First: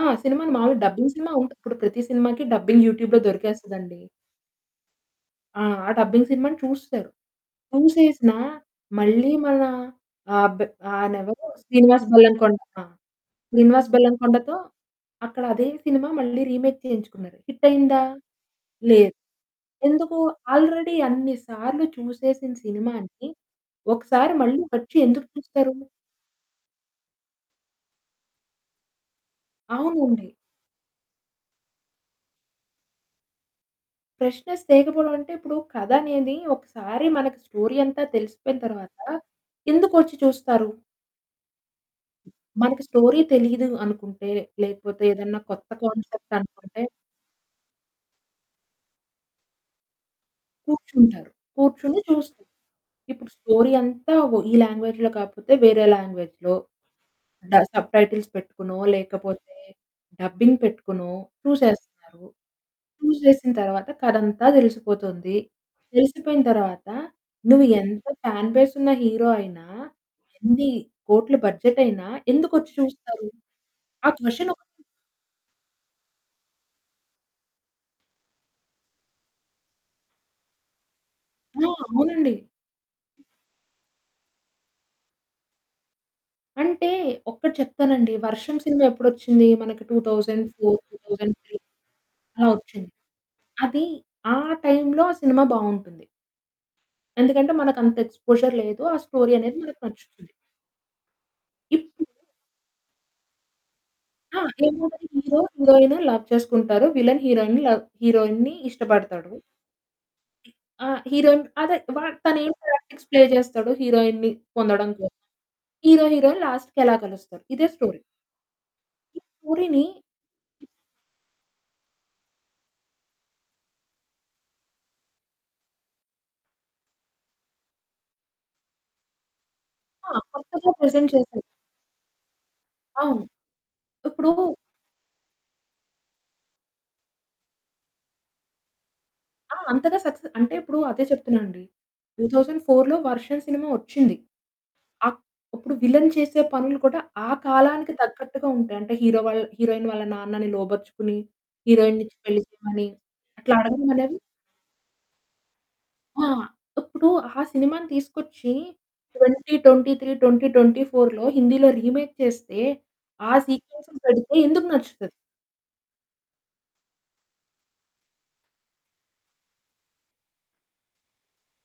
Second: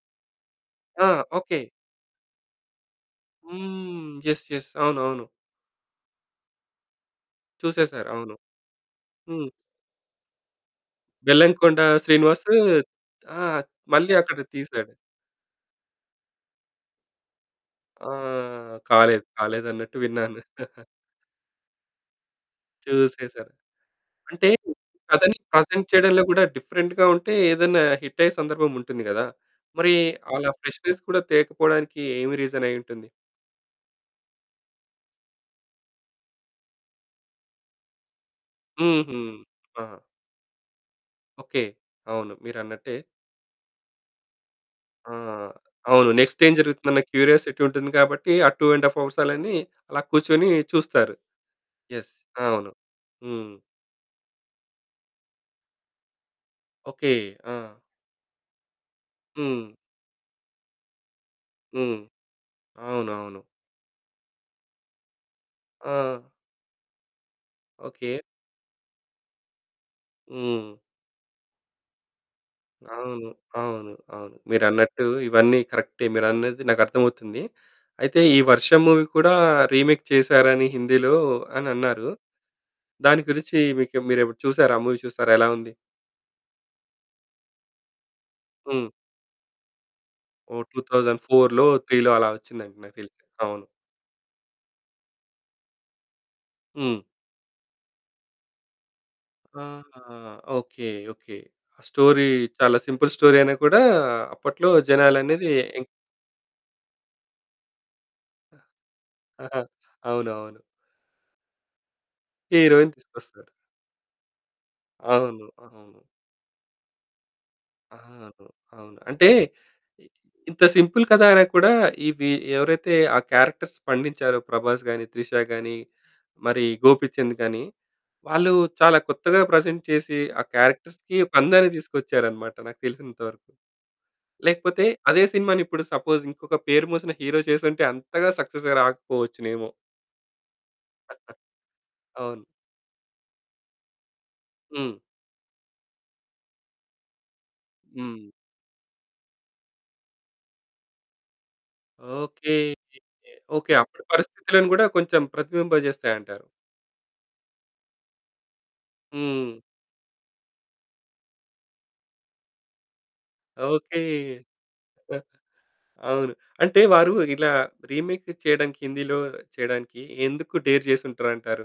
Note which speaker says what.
Speaker 1: ఆ! సినిమాను మాములుగా
Speaker 2: ఆ!
Speaker 1: డబ్బింగ్ సినిమా ఉంటు
Speaker 2: ఓకే.
Speaker 1: ఇప్పుడు ప్రతి సినిమాకి డబ్బింగ్ యూట్యూబ్‌లో దొరికేస్తదండి.
Speaker 2: హ్మ్. యెస్ యెస్ అవునవును.
Speaker 1: ఆ! ఆ డబ్బింగ్ సినిమా‌ని చూసారు.
Speaker 2: చూసేసారు. అవును.
Speaker 1: చూసేసినా మళ్ళీ
Speaker 2: హ్మ్.
Speaker 1: మన ఆ బే అయనేవరు?
Speaker 2: బెల్లంకొండ
Speaker 1: శ్రీనివాస్
Speaker 2: శ్రీనివాసు
Speaker 1: బెల్లంకొండ ఆ!
Speaker 2: ఆ!
Speaker 1: శ్రీనివాస్
Speaker 2: మళ్ళీ అక్కడ
Speaker 1: బెల్లంకొండతో
Speaker 2: తీసాడు.
Speaker 1: అక్కడ అదే సినిమా మళ్ళీ రీమేక్ చేయించుకున్నారు. హిటయిందా?
Speaker 2: ఆ!
Speaker 1: లేదు.
Speaker 2: కాలేదు కాలేదన్నట్టు
Speaker 1: ఎందుకు?
Speaker 2: విన్నాను.
Speaker 1: ఆల్రెడీ అన్ని సార్లు చూసేసిన సినిమాని
Speaker 2: చూసేసారు.
Speaker 1: ఒకసారి
Speaker 2: అంటే
Speaker 1: మళ్ళీ వచ్చి ఎందుకు
Speaker 2: కథని
Speaker 1: చూస్తారు?
Speaker 2: ప్రెజెంట్ చేయడంలో కూడా డిఫరెంట్‌గా ఉంటే ఏదైనా హిట్ అయ్యే సందర్భం ఉంటుంది కదా! మరి
Speaker 1: అవునండి.
Speaker 2: అలా ఫ్రెష్నెస్ కూడా తేకపోవడానికి ఏమి రీజన్ అయ్యూంటుంది?
Speaker 1: ఫ్రెష్నెస్ తేకపోవడం అంటే ఇప్పుడు కథనేది ఒకసారి మనకు స్టోరీ అంతా తెలిసిపోయిన తరువాత
Speaker 2: హుహు. ఆహా!
Speaker 1: ఎందుకొచ్చి చూస్తారు?
Speaker 2: ఓకే. అవును
Speaker 1: మనకి
Speaker 2: మీరన్నట్టే
Speaker 1: స్టోరీ తెలియదు అనుకుంటే, లేకపోతే
Speaker 2: ఆ!
Speaker 1: ఏదైనా కొత్త
Speaker 2: అవును.
Speaker 1: కాన్సెప్ట్
Speaker 2: నెక్స్ట్ ఏం
Speaker 1: అనుకుంటే
Speaker 2: జరుగుతుందన్న క్యూరియాసిటీ ఉంటుంది. కాబట్టి ఆ 2 ½ అవర్స్ అల్లని అలా కూర్చొని చూస్తారు.
Speaker 1: కూర్చుంటారు. కూర్చొని
Speaker 2: యెస్
Speaker 1: చూస్తు
Speaker 2: అవును.
Speaker 1: ఇప్పుడు
Speaker 2: హ్మ్.
Speaker 1: స్టోరీ అంతా వా ఈ లాంగ్వేజ్‌లో కాకపోతే వేరే లాంగ్వేజ్‌లో
Speaker 2: ఓకే.
Speaker 1: డా
Speaker 2: ఆ!
Speaker 1: సబ్టైటిల్స్ పెట్టుకునో, లేకపోతే
Speaker 2: హ్మ్.
Speaker 1: డబ్బింగ్ పెట్టుకునో,
Speaker 2: హ్మ్.
Speaker 1: చూసే‌స్తునారు.
Speaker 2: అవునవును.
Speaker 1: చూసేసిన తరువాత కథంతా తెలిసిపోతుంది.
Speaker 2: ఆ!
Speaker 1: తెలిసిపోయిన తరువాత నువ్వు ఎంత
Speaker 2: ఓకే.
Speaker 1: ఫ్యాన్ బేసున్న హీరో అయిన, ఎన్ని
Speaker 2: హ్మ్.
Speaker 1: కోట్లు బడ్జెటైనా ఎందుకొచ్చి చూస్తారు?
Speaker 2: అవును. అవును.
Speaker 1: ఆ
Speaker 2: అవును.
Speaker 1: క్వెషనొకటి
Speaker 2: మీరన్నట్టు ఇవన్నీ కరెక్టె. మీరన్నది నాకు అర్థమవుతుంది. అయితే ఈ 'వర్షం' మూవీ కూడా రీమేక్ చేసారని హిందీలో అని
Speaker 1: ఆ!
Speaker 2: అనన్నారు.
Speaker 1: అవునండి.
Speaker 2: దాని గురించి మీకేమ మీరేపుడేనా చూసారా? ఆ! మూవీ చూసారా ఎలా ఉంది?
Speaker 1: అంటే ఒక్కటి చెప్తానండి. వర్షం సినిమా
Speaker 2: హ్మ్.
Speaker 1: ఎప్పుడోచ్చింది? మనకి టూ థౌసండ్
Speaker 2: ఓహ్!
Speaker 1: Four
Speaker 2: two
Speaker 1: two
Speaker 2: thousand
Speaker 1: thousand three
Speaker 2: ఫోర్‌లో త్రీ‌లో అలా
Speaker 1: అలా
Speaker 2: వచ్చిందిండి.
Speaker 1: వచ్చింది.
Speaker 2: నాకు తెలిసి అవును.
Speaker 1: అది ఆ టైంలో, ఆ సినిమా బావుంటుంది.
Speaker 2: హ్మ్.
Speaker 1: ఎందుకంటే మనకంత ఎక్స్‌పోజర్ లేదు, ఆ స్టోరీ అనేది మనకు
Speaker 2: ఆహా!
Speaker 1: నచ్చుతుంది.
Speaker 2: Okay okay. ఆ
Speaker 1: ఇపుడు
Speaker 2: స్టోరీ చాలా సింపుల్ స్టోరీ అయినా కూడా
Speaker 1: ఆ!
Speaker 2: అప్పట్లో
Speaker 1: ఏముంటది హీరో
Speaker 2: జనాలనేది ఇం
Speaker 1: హీరోయిన్ లవ్ చేసుకుంటారు. విల్లెన్ హీరోయిన్‌ని లవ్ హీరోయిన్‌ని
Speaker 2: ఆ!
Speaker 1: ఇష్టపడతాడు.
Speaker 2: అవునవును.
Speaker 1: ఆ! హీరోయిన్ ఆదే వా "తనేం
Speaker 2: హీరోయిన్
Speaker 1: పోలిటిక్స్ ప్లే
Speaker 2: తీసుకొస్తారు.
Speaker 1: చేస్తాడు. హీరోయిన్‌ని పొందడం కోసం.
Speaker 2: అవును. అవును.
Speaker 1: హీరో హీరోయిన్ లాస్ట్‌కి ఎలా కలుస్తారు" ఇదే స్టోరీ.
Speaker 2: అవును అవును. అంటే
Speaker 1: పూరిని
Speaker 2: ఇ ఇంత
Speaker 1: ఇప్
Speaker 2: సింపుల్ కథ అయినా కూడా, ఇవి ఎవరైతే ఆ క్యారెక్టర్స్ పండించారో ప్రభాస్ గానీ, త్రిషా గానీ, మరి గోపీచంద్ గానీ వాళ్ళు చాలా కొత్తగా ప్రెజెంట్
Speaker 1: ఆ!
Speaker 2: చేసి, ఆ
Speaker 1: కొత్తగా ప్రెజెంట్
Speaker 2: క్యారెక్టర్స్‌కి ఒక
Speaker 1: చేశారు.
Speaker 2: అందాన్ని తీసుకొచ్చారన్నమాట. నాకు
Speaker 1: అవును.
Speaker 2: తెలిసినంతవరకు.
Speaker 1: ఇప్పుడు
Speaker 2: లేకపోతే అదే సినిమా‌నిప్పుడు సపోజ్ ఇంకొక పేరు మోసిన హీరో చేసుంటే అంతగా సక్సెస్‌గా
Speaker 1: ఆ!
Speaker 2: రాకపోవచ్చునేమో.
Speaker 1: అంతగా సక్సె అంటే ఇప్పుడు అదే చెప్తున్నానండి. టూ
Speaker 2: అవును.
Speaker 1: థౌసండ్ ఫోర్‌లో వర్షం సినిమా వచ్చింది.
Speaker 2: హ్మ్.
Speaker 1: ఆప్ ఇప్పుడు విల్లెన్ చేసే పనులు కూడా ఆ కాలానికి
Speaker 2: హ్మ్.
Speaker 1: తగ్గట్టుగా ఉంటాయి. అంటే హీరో వల్ హీరోయిన్ వాళ్ళ నాన్నని లోబరుచుకొని, హీరోయిన్‌ని ఇచ్చి పెళ్లి
Speaker 2: ఓకే
Speaker 1: చేయమని అట్లా
Speaker 2: ఓకే. అప్పుడు
Speaker 1: అడగడమనేది
Speaker 2: పరిస్థితులను కూడా కొంచెం
Speaker 1: ఆ!
Speaker 2: ప్రతిబింబచేస్తాయంటారు.
Speaker 1: ఇప్పుడు ఆ సినిమా‌ని తీసుకొచ్చి ట్వెంటీ
Speaker 2: హ్మ్.
Speaker 1: ట్వెంటీ త్రీ ట్వెంటీ ట్వెంటీ ఫోర్‌లో హిందీలో రీమేక్ చేస్తే, ఆ
Speaker 2: ఓకే.
Speaker 1: సీక్వెన్స్‌ని పెడితే ఎందుకు నచ్చుతది?
Speaker 2: ఆ! అవును. అంటే వారు ఇలా రీమేక్ చేయడానికి హిందీలో చేయడానికి ఎందుకు డేర్ చేసుం‌టారు అంటారు?